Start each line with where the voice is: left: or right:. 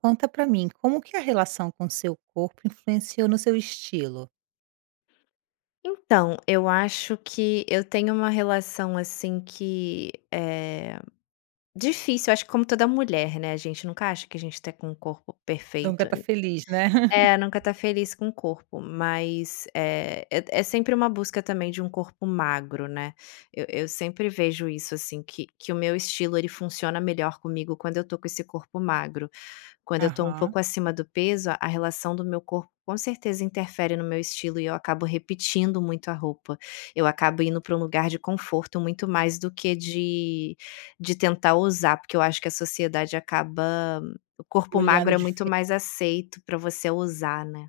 right: Conta pra mim, como que a relação com o seu corpo influenciou no seu estilo?
left: Então, eu acho que eu tenho uma relação, assim, que é difícil, acho como toda mulher, né, a gente nunca acha que a gente tá com o corpo
right: Nunca
left: perfeito
right: tá feliz, né?
left: é, nunca tá feliz com o corpo, mas é é é sempre uma busca também de um corpo magro, né? Eu eu sempre vejo isso assim que que o meu estilo, ele funciona melhor comigo quando eu tô com esse corpo magro. Quando eu tô um
right: Aham.
left: pouco acima do peso, a relação do meu corpo com certeza interfere no meu estilo e eu acabo repetindo muito a roupa. Eu acabo indo pra um lugar de conforto, muito mais do que de de tentar ousar, porque eu acho que a sociedade acaba o corpo magro
right: Olhando
left: é muito
right: dife
left: mais aceito pra você ousar, né.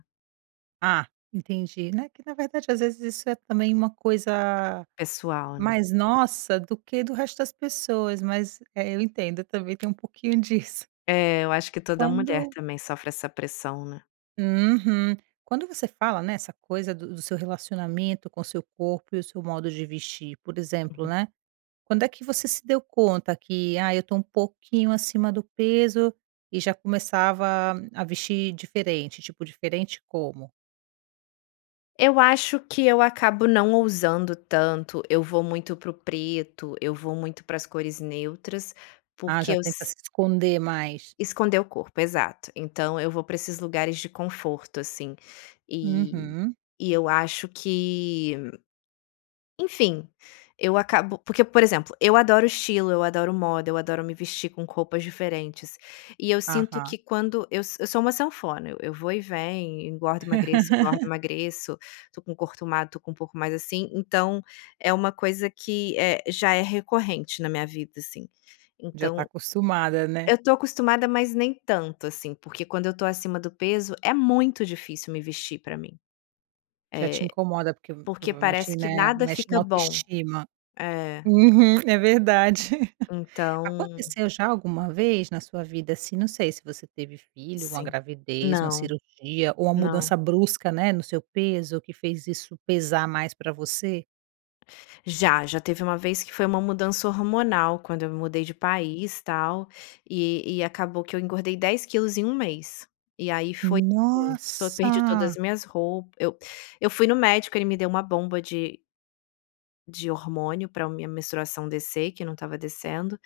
right: Ah, entendi. Né, que na verdade às vezes isso é também uma coisa
left: Pessoal, né?
right: mais nossa do que do resto das pessoas, mas, é, eu entendo, eu também tenho um pouquinho disso.
left: É, eu acho que toda mulher
right: Quando
left: também sofre essa pressão, né.
right: Uhum. Quando você fala nessa coisa do do seu relacionamento com o seu corpo e o seu modo de vestir, por exemplo,
left: Uhum.
right: né, quando é que você se deu conta que "Ai, eu tô um pouquinho acima do peso", e já começava a vestir diferente, tipo, diferente como?
left: Eu acho que eu acabo não ousando tanto, eu vou muito para o preto, eu vou muito para as cores neutras,
right: Ah,
left: porque
right: já
left: eu
right: tenta
left: s
right: se esconder mais.
left: Esconder o corpo, exato. Então, eu vou para esses lugares de conforto, assim. E
right: Uhum.
left: e eu acho que, enfim, eu acabo porque, por exemplo, eu adoro estilo, eu adoro moda, eu adoro me vestir com roupas diferentes. E eu sinto que,
right: Aham.
left: quando eu eu sou uma sanfona, eu eu vou e venho, engordo e emagreço, engordo e emagreço. Tô com corpo magro, tô com o corpo um pouco mais assim, então é uma coisa que é já é recorrente na minha vida, assim.
right: Já tá
left: Então,
right: acostumada, né.
left: eu tô acostumada, mas nem tanto assim, porque, quando eu tô acima do peso, é muito difícil me vestir, pra mim.
right: Já te
left: É.
right: incomoda, porque,
left: Porque
right: provavelmente,
left: parece que
right: né,
left: nada
right: mexe na
left: fica bom.
right: autoestima.
left: É.
right: Uhum. É verdade.
left: Então.
right: Aconteceu já alguma vez na sua vida, assim, não sei se você teve filho, ou uma
left: Sim.
right: gravidez, ou uma
left: Não.
right: cirurgia, ou uma
left: Não.
right: mudança brusca, né, no seu peso, que fez isso pesar mais pra você?
left: Já. Já teve uma vez que foi uma mudança hormonal, quando eu me mudei de país tal, e e acabou que eu engordei 10 quilos em 1 mês. E aí, foi [unintelligible] tô, perdi todas
right: Nossa!.
left: as minhas rou eu eu fui no médico, ele me deu uma bomba de de hormônio para a minha menstruação descer, que não estava descendo,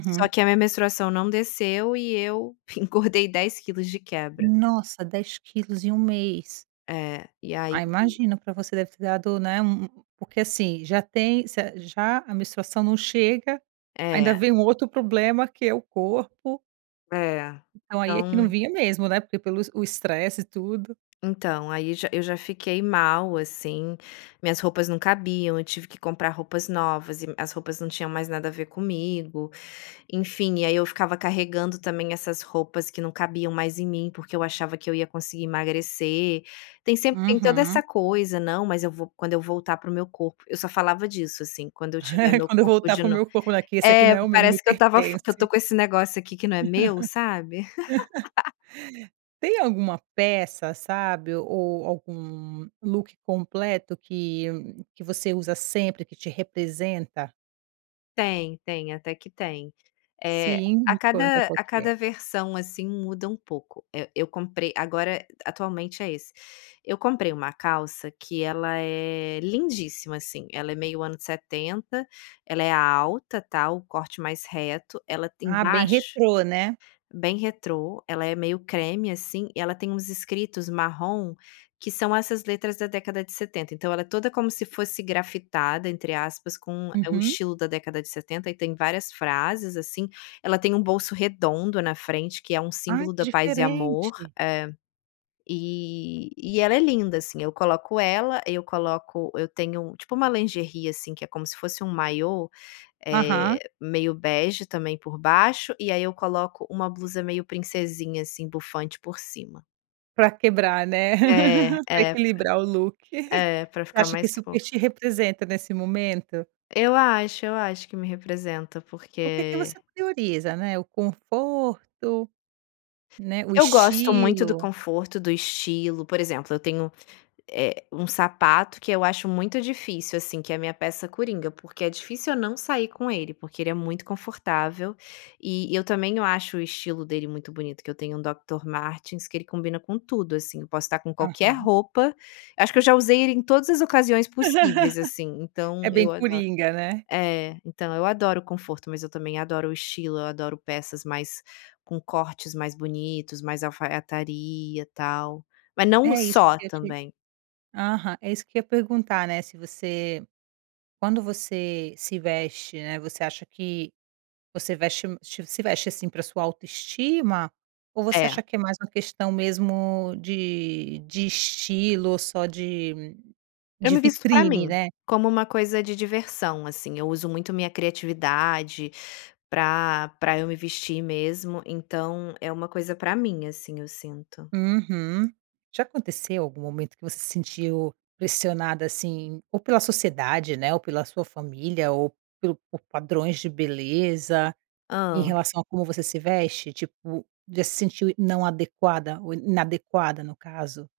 left: só que a minha menstruação não desceu e eu engordei 10 quilos de quebra.
right: Nossa, 10 quilos em 1 mês.
left: É, e aí
right: Ai, imagina! Para você, deve ter dado, né, um um porque assim, já tem cer já a menstruação não chega, ainda
left: É.
right: vem um outro problema que é o corpo.
left: É.
right: Então aí é que não
left: Então
right: vinha mesmo, né? Porque, pelo es o estresse e tudo.
left: Então, aí já eu já fiquei mal, assim. Minhas roupas não cabiam, eu tive que comprar roupas novas e as roupas não tinham mais nada a ver comigo, enfim. E aí, eu ficava carregando também essas roupas que não cabiam mais em mim, porque eu achava que eu ia conseguir emagrecer. Tem sempre, tem toda essa
right: Uhum.
left: coisa: "Não, mas eu vou, quando eu voltar para o meu corpo", eu só falava disso, assim: "Quando eu tiver meu
right: Quando eu
left: corpo
right: voltar
left: de
right: para o
left: no".
right: meu corpo, né? Que esse aqui não
left: É,
right: é o meu, não me
left: parece que eu estava f que eu tô
right: pertence.
left: com esse negócio aqui que, né, meu, sabe?
right: Tem alguma peça, sabe, ou ou algum look completo que que você usa sempre, que te representa?
left: Tem, tem, até que tem. Eh,
right: Sim,
left: a
right: me conta
left: cada
right: qual
left: a
right: que é.
left: cada versão, assim, muda um pouco. Eh, eu comprei agora, eh, atualmente é esse. Eu comprei uma calça que ela é, lindíssima, assim, ela é meio anos 70, ela é alta, tá o corte mais reto, ela tem
right: Ah, bem
left: embaixo,
right: retrô né?
left: bem retrô, ela é meio creme, assim, e ela tem uns escritos marrom, que são essas letras da década de 70, então, ela é toda como se fosse grafitada, entre aspas, com é o
right: Uhum.
left: estilo da década de 70 e tem várias frases, assim, ela tem um bolso redondo na frente que é
right: Ah,
left: símbolo
right: que
left: da paz e amor
right: diferente!
left: é, e e ela é linda, assim, eu coloco ela, eu coloco eu tenho, tipo, uma lingerie, assim, que é como se fosse maiô, eh,
right: Aham.
left: meio bege também por baixo, e aí, eu coloco uma blusa meio princesinha, assim, bufante por cima.
right: Pra quebrar né?
left: É,
right: Pra
left: é, pra
right: equilibrar o look.
left: é, pra
right: Você
left: ficar
right: acha que
left: mais
right: esse super
left: fofa.
right: te representa nesse momento?
left: Eu acho, eu acho que me representa
right: O que que
left: porque
right: você prioriza, né, o conforto, né, o
left: Eu gosto muito do
right: estilo?
left: conforto, do estilo por exemplo eu tenho, eh, um sapato que eu acho muito difícil, assim que é a minha peça coringa, porque é difícil eu não sair com ele, porque ele é muito confortável e e eu também eu acho o estilo dele muito bonito, que eu tenho um Doctor Martens que ele combina com tudo, assim, eu posso tá com qualquer
right: Aham.
left: roupa acho que eu já usei ele em todas as ocasiões possíveis, assim, então,
right: É bem
left: eu ado
right: coringa né?
left: É, então, eu adoro conforto, mas eu também adoro o estilo, eu adoro peças mais com cortes mais bonitos mais alfaiataria, tal, mas não o
right: É isso
left: só
right: que eu te
left: também.
right: aham, é isso que eu ia perguntar, né, se você quando você se veste, né, você acha que você veste se veste, assim, pra sua autoestima, ou você
left: É.
right: acha que é mais uma questão mesmo de de estilo só de
left: Eu
right: de
left: me visto pra
right: vitrine
left: mim,
right: né?
left: como uma coisa de diversão, assim, eu uso muito minha criatividade pra pra eu me vestir mesmo, então, é uma coisa pra mim, assim, eu sinto.
right: Uhum. Já aconteceu algum momento que você se sentiu pressionada, assim, ou pela sociedade, né, ou pela sua família, ou pelo por padrões de beleza, em
left: Hã.
right: relação a como você se veste? Tipo, já se sentiu não adequada ou inadequada, no caso?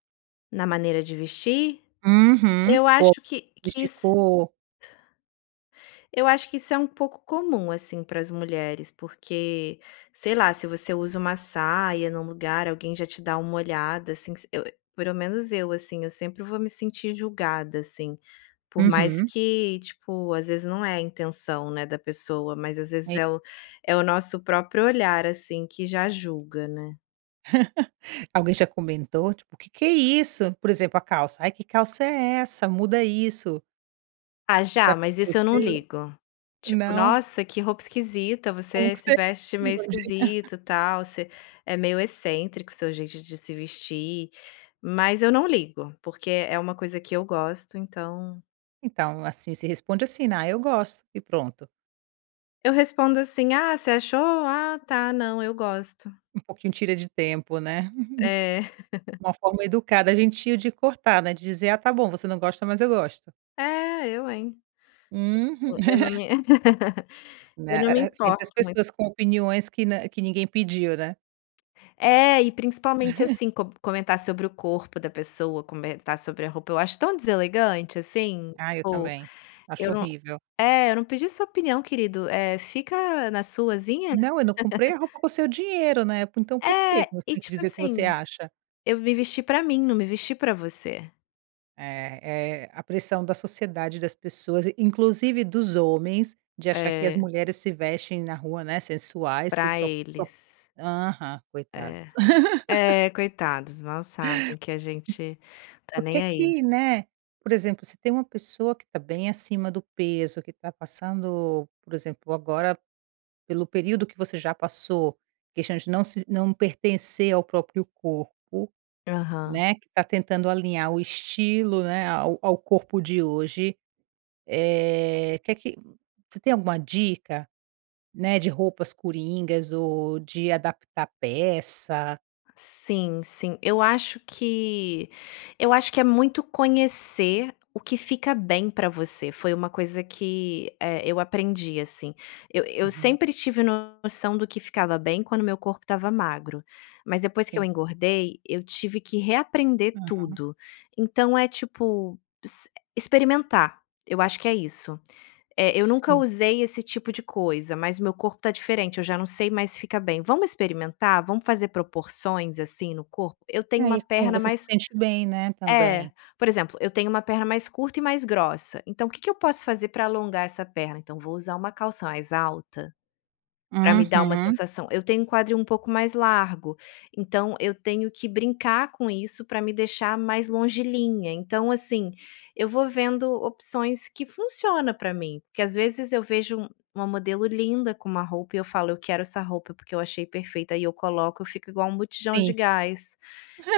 left: Na maneira de vestir?
right: Uhum,
left: Eu
right: cor
left: acho que que
right: vestir
left: isso
right: cor
left: eu acho que isso é um pouco comum, assim, para as mulheres, porque, sei lá, se você usa uma saia num lugar alguém já te dá uma olhada, assim, se eu, eh pelo menos eu, assim, eu sempre vou me sentir julgada, assim, por mais
right: Uhum.
left: que tipo, às vezes não é a intenção, né, da pessoa, mas às vezes
right: [unintelligible]
left: é o é o nosso próprio olhar, assim, que já julga, né?
right: Alguém já comentou, tipo: "O que que é isso?" Por exemplo, a calça: "Ah, que calça é essa? Muda isso".
left: Ah,
right: já
left: já, mas isso eu não
right: aconteceu?
left: ligo. Tipo:
right: Não?
left: "Nossa, que roupa esquisita.
right: Como
left: Você
right: que
left: se
right: você
left: veste
right: [unintelligible]
left: meio esquisito", tal, "Você é meio excêntrico seu jeito de se vestir", mas eu não ligo, porque é uma coisa que eu gosto, então
right: Então, assim, se responde, assim: "Ná, eu gosto e pronto".
left: Eu respondo, assim: "Ah você achou? Ah tá, não eu gosto".
right: Um pouquinho tira de tempo, né?
left: É.
right: Uma forma educada, gentil de cortar, né, de dizer: "Ah, tá bom, você não gosta, mas eu gosto!"
left: É. Eu hein?
right: Uhu
left: [unintelligible] Eu eu não me Eu
right: né.
left: não me
right: Eh eh, sempre
left: importo
right: as
left: muito
right: pessoas com opiniões que, né que ninguém pediu, né?
left: É, e principalmente, assim, com comentar sobre o corpo da pessoa, comentar sobre a roupa, eu acho tão deselegante, assim.
right: Ah, eu
left: Pô!
right: também, acho
left: Eu não
right: horrível.
left: é, "eu não pedi sua opinião querido, eh fica na suazinha".
right: Não, eu não comprei a roupa com o seu dinheiro, né, então, por que
left: É,
right: que você
left: e
right: tem que
left: tipo,
right: dizer o que você
left: assim,
right: acha?
left: "eu me vesti pra mim, não me vesti pra você".
right: É é, a pressão da sociedade e das pessoas in inclusive dos homens de achar que as
left: É.
right: mulheres se vestem na rua, né, sensuais tudo
left: Pra
right: só po po
left: eles.
right: aham,
left: É,
right: coitados.
left: é coitados, mal sabem que a
right: Hum
left: gente tá
right: por
left: nem,
right: que
left: aí.
right: que né, por exemplo, se tem uma pessoa que tá bem acima do peso, que tá passando por exemplo, agora pelo período que você já passou, questão de não se não pertencer ao próprio corpo,
left: Aham.
right: né, que tá tentando alinhar o estilo, né, ao ao corpo de hoje, eh, que que você tem alguma dica, né, de roupas coringas ou de adaptar peça
left: Sim, sim, eu acho que eu acho que é muito conhecer o que fica bem pra você, foi uma coisa que, eh, eu aprendi, assim. Eu eu
right: Uhum.
left: sempre tive noção do que ficava bem quando meu corpo estava magro. Mas depois que eu
right: Sim.
left: engordei, eu tive que reaprender
right: Uhum.
left: tudo. Então, é tipo, ex experimentar, eu acho que é isso. Eh: "Eu nunca
right: Sim.
left: usei esse tipo de coisa, mas meu corpo tá diferente, eu já não sei mais fica bem. Vamos experimentar? Vamos fazer proporções, assim, no corpo?" "Eu tenho
right: É,
left: uma
right: e como
left: perna
right: você se
left: mais",
right: sente bem, né,
left: é,
right: também.
left: por exemplo, eu tenho uma perna mais curta e mais grossa, então: "O que que eu posso fazer pra alongar essa perna?" Então, vou usar uma calça mais alta, pra me dar uma
right: Uhum.
left: sensação "Eu tenho um quadril um pouco mais largo", então, eu tenho que brincar com isso pra me deixar mais longilínea então, assim, eu vou vendo opções que funciona pra mim, porque às vezes eu vejo uma modelo linda com uma roupa e eu falo: "Eu quero essa roupa porque eu achei perfeita", e eu coloco eu fico igual botijão de
right: Sim.
left: gás,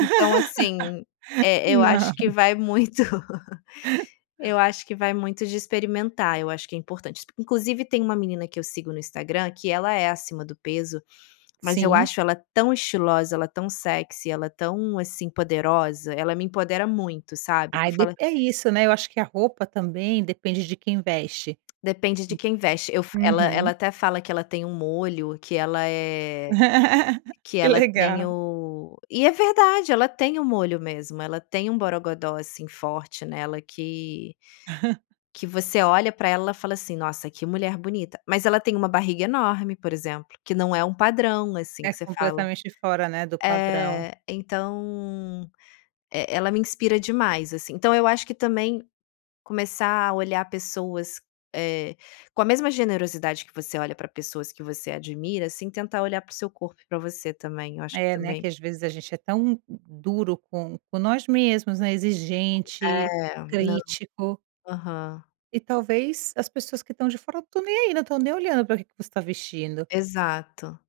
left: então, assim é é eu
right: Não.
left: acho que vai muito, eu acho que vai muito de experimentar, eu acho que é importante, exp inclusive, tem uma menina que eu sigo no Instagram que ela é acima do peso, mas eu
right: Sim.
left: acho ela tão estilosa, ela é tão sexy, e ela é tão, assim, poderosa. Ela me empodera muito, sabe? Que
right: Ai
left: eu falo
right: depen é isso, né, eu acho que a roupa também depende de quem veste.
left: Depende de quem veste, eu fa
right: Hum
left: ela ela
right: Uhum.
left: até fala; "Que ela tem um molho, que ela eh que
right: Que
left: ela tem
right: legal.
left: o" e, é verdade ela tem o molho mesmo ela tem um, borogodó assim, forte nela que que você olha pra ela e fala, assim: "Nossa que mulher bonita", mas ela tem uma barriga enorme, por exemplo, que não é um padrão, assim,
right: É,
left: que você fala
right: completamente fora, né, do padrão.
left: eh, então, é é ela me inspira demais, assim. Então, eu acho que também começar a olhar pessoas, eh, com a mesma generosidade que você olha pra pessoas que você admira, assim, tentar olhar paro o seu corpo e pra você também, eu acho
right: É,
left: que
right: né, que
left: também
right: às vezes a gente é tão du duro com com nós mesmos, né,
left: [unintelligible]
right: exigente,
left: É, não.
right: crítico
left: Aham.
right: e talvez, as pessoas que estão de fora, não estão nem, aí, não estão nem olhando para o que que você tá vestindo.
left: Exato.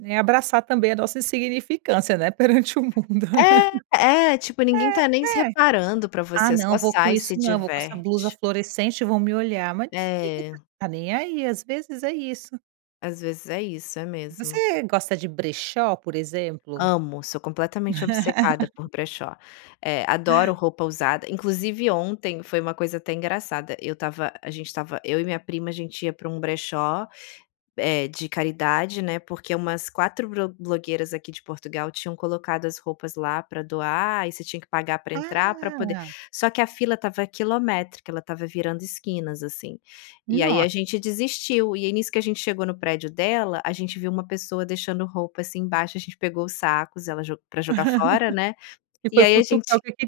right: É abraçar também a nossa insignificância, né, perante o mundo.
left: É, é, tipo, ninguém tá nem se
right: É, é.
left: reparando pra
right: "Ah
left: você, só
right: não, vou com
left: sai e
right: isso
left: se
right: não, vou com essa blusa
left: diverte.
right: fluorescente e vão me olhar", mas ninguém
left: É.
right: tá nem aí, às vezes é isso.
left: Às vezes é isso, é mesmo.
right: Você gosta de brechó, por exemplo?
left: Amo, sou completamente obcecada por brechó, eh, adoro roupa usada, inclusive ontem foi uma coisa até engraçada, eu tava a gente tava eu e minha prima a gente ia para um brechó, eh, de caridade, né, porque umas 4 bro blogueiras aqui de Portugal tinham colocado as roupas lá pra doar e você tinha que pagar pra entrar pra poder
right: Ah!
left: só que a fila estava quilométrica, ela estava virando esquinas, assim, e aí a
right: Nossa!
left: gente desistiu, e aí nisso que a gente chegou no prédio dela a gente viu uma pessoa deixando roupa, assim, embaixo, a gente pegou sacos, ela jo pra jogar fora, né,
right: E
left: e
right: foi
left: aí a
right: futucar
left: gente
right: o que que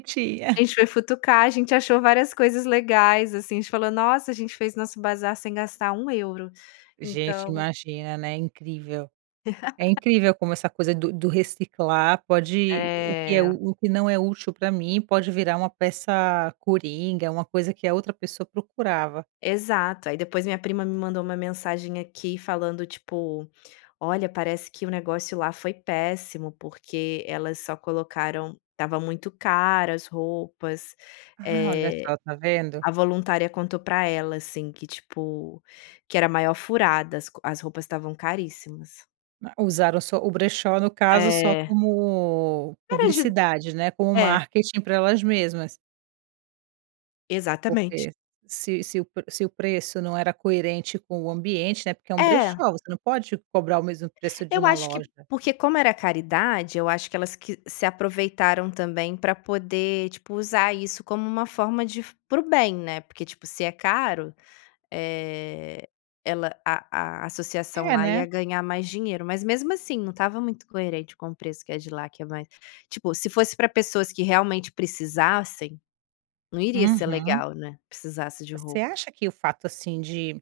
left: a
right: tinha.
left: gente foi futucar, a gente achou várias coisas legais, assim, a gente falou: "Nossa, a gente fez nosso bazar sem gastar 1€."
right: Gente,
left: Então
right: imagina, né, incrível. É incrível como essa coisa do do reciclar pode o que é
left: É.
right: u o que não é útil pra mim, pode virar uma peça coringa, é uma coisa que a outra pessoa procurava.
left: Exato, aí depois minha prima me mandou uma mensagem aqui falando, tipo: "Olha, parece que o negócio lá foi péssimo, porque elas só colocaram tava muito cara as roupas",
right: Ah, olha
left: eh,
right: só, tá vendo.
left: a voluntária contou pra ela, assim, que, tipo, que era a maior furada as co as roupas estavam caríssimas.
right: Ma usaram só o brechó, no caso, só
left: É.
right: como
left: Caras de d
right: publicidade, né, como
left: é.
right: marketing pra elas mesmas.
left: Exatamente.
right: Porque se se o pre se o preço não era coerente com o ambiente, né, porque é um
left: É.
right: brechó, você não pode cobrar o mesmo preço de
left: Eu
right: uma
left: acho que
right: loja.
left: porque como era caridade, eu acho que elas que se aproveitaram também pra poder, tipo, usar isso como uma forma de fu para o bem, né, porque, tipo, se é caro, eh, ela a a associação
right: É,
left: lá
right: né.
left: ia ganhar mais dinheiro, mas mesmo assim não estava muito coerente com o preço que é de lá, que é mais tipo, se fosse pra pessoas que realmente precisassem, não iria ser
right: Uhum.
left: legal, né, precisasse de
right: Você
left: roupa.
right: acha que o fato, assim de,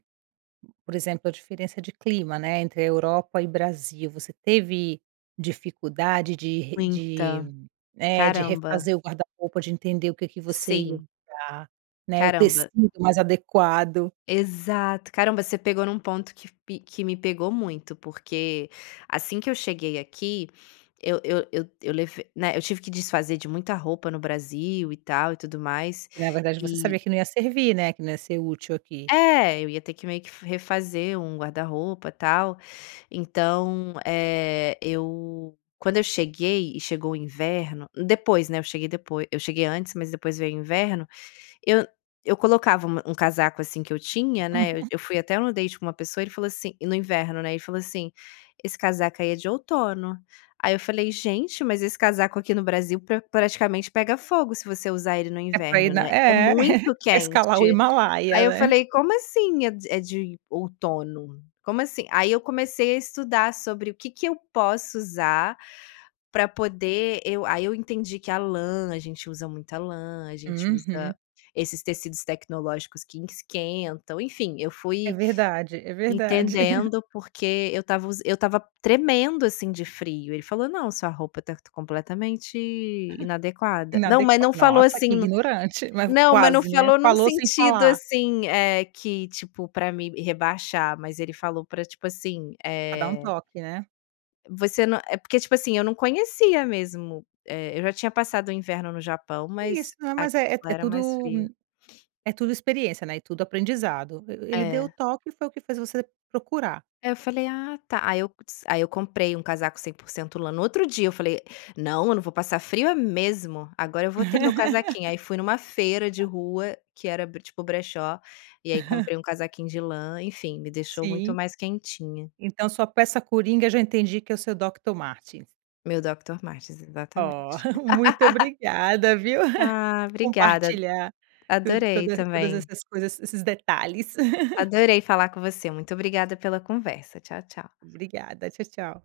right: por exemplo, a diferença de clima, né, entre a Europa e Brasil, você teve dificuldade de re de,
left: Muita.
right: né, de
left: Caramba.
right: refazer o guarda-roupa, de entender o que que você ia
left: Sim.
right: usar, né, o
left: Caramba.
right: tecido mais adequado?
left: Exato. Caramba, você pegou num ponto que pe que me pegou muito, porque assim que eu cheguei aqui eu eu eu eu leve né, eu tive que desfazer de muita roupa no Brasil e tal e tudo mais,
right: Que na verdade você
left: e
right: sabia que não ia servir, né, que não ia ser útil aqui.
left: É, eu ia ter que meio que f refazer um guarda-roupa, tal, então, eh, eu quando eu cheguei e chegou o inverno, depois, né, eu cheguei depoi eu cheguei antes, mas depois veio o inverno, eu eu colocava uma um casaco, assim, que eu tinha, né, eu eu fui até em um date com uma pessoa, ele falou assim, e no inverno, né, ele falou assim: "Esse casaco aí é de outono." Aí eu falei: "Gente, mas esse casaco aqui no Brasil pra praticamente pega fogo se você usar ele no
right: É pra ir
left: inverno,
right: na,
left: né. É
right: é,
left: muito
right: pra escalar
left: quente."
right: o
left: Aí
right: Himalaia
left: eu
right: né.
left: falei: "Como assim é d é de outono? Como assim?" Aí eu comecei a estudar sobre o que que eu posso usar pra poder eu aí eu entendi que a lã, a gente usa muita lã, a gente usa
right: Uhum.
left: esses tecidos tecnológicos que esquentam, enfim, eu
right: É
left: fui
right: verdade, é verdade.
left: entendendo por que eu estava us eu estava tremendo, assim, de frio. Ele falou: "Não, sua roupa tá completamente inadequada." Não, mas
right: Inadequa
left: não falou
right: nossa,
left: assim
right: que
left: no
right: ignorante, mas v
left: não, mas não
right: quase, né?
left: falou num
right: Falou sem
left: sentido
right: falar.
left: assim, eh, que, tipo, pra me rebaixar, mas ele falou pra, tipo assim,
right: Pra dar um
left: eh
right: toque, né?
left: Você não é porque tipo assim, eu não conhecia mesmo, eh, eu já tinha passado o inverno no Japão,
right: Isso,
left: mas
right: né, mas, é
left: aquilo
right: é
left: era mais
right: tudo
left: frio.
right: é tudo experiência, né, tudo aprendizado e ele deu o
left: É.
right: toque e foi o que fez você procurar.
left: É, eu falei: "Ah tá." Aí eu dis aí eu comprei um casaco 100% lã, no outro dia eu falei: "Não, eu não vou passar frio é mesmo, agora eu vou ter meu casaquinho." Aí fui numa feira de rua que era bre tipo o brechó e aí comprei um casaquinho de lã, enfim, me deixou muito
right: Sim.
left: mais quentinha.
right: Então sua peça coringa já entendi que é o seu Doctor Martens.
left: Meu Doctor Martens,
right: Oh,
left: exatamente.
right: muito obrigada, viu,
left: Ah,
right: por
left: obrigada.
right: compartilhar tu
left: Adorei
right: todas todas
left: também.
right: essas coisas, esses detalhes.
left: Adorei falar com você. Muito obrigada pela conversa. Tchau, tchau.
right: Obrigada, tchau, tchau.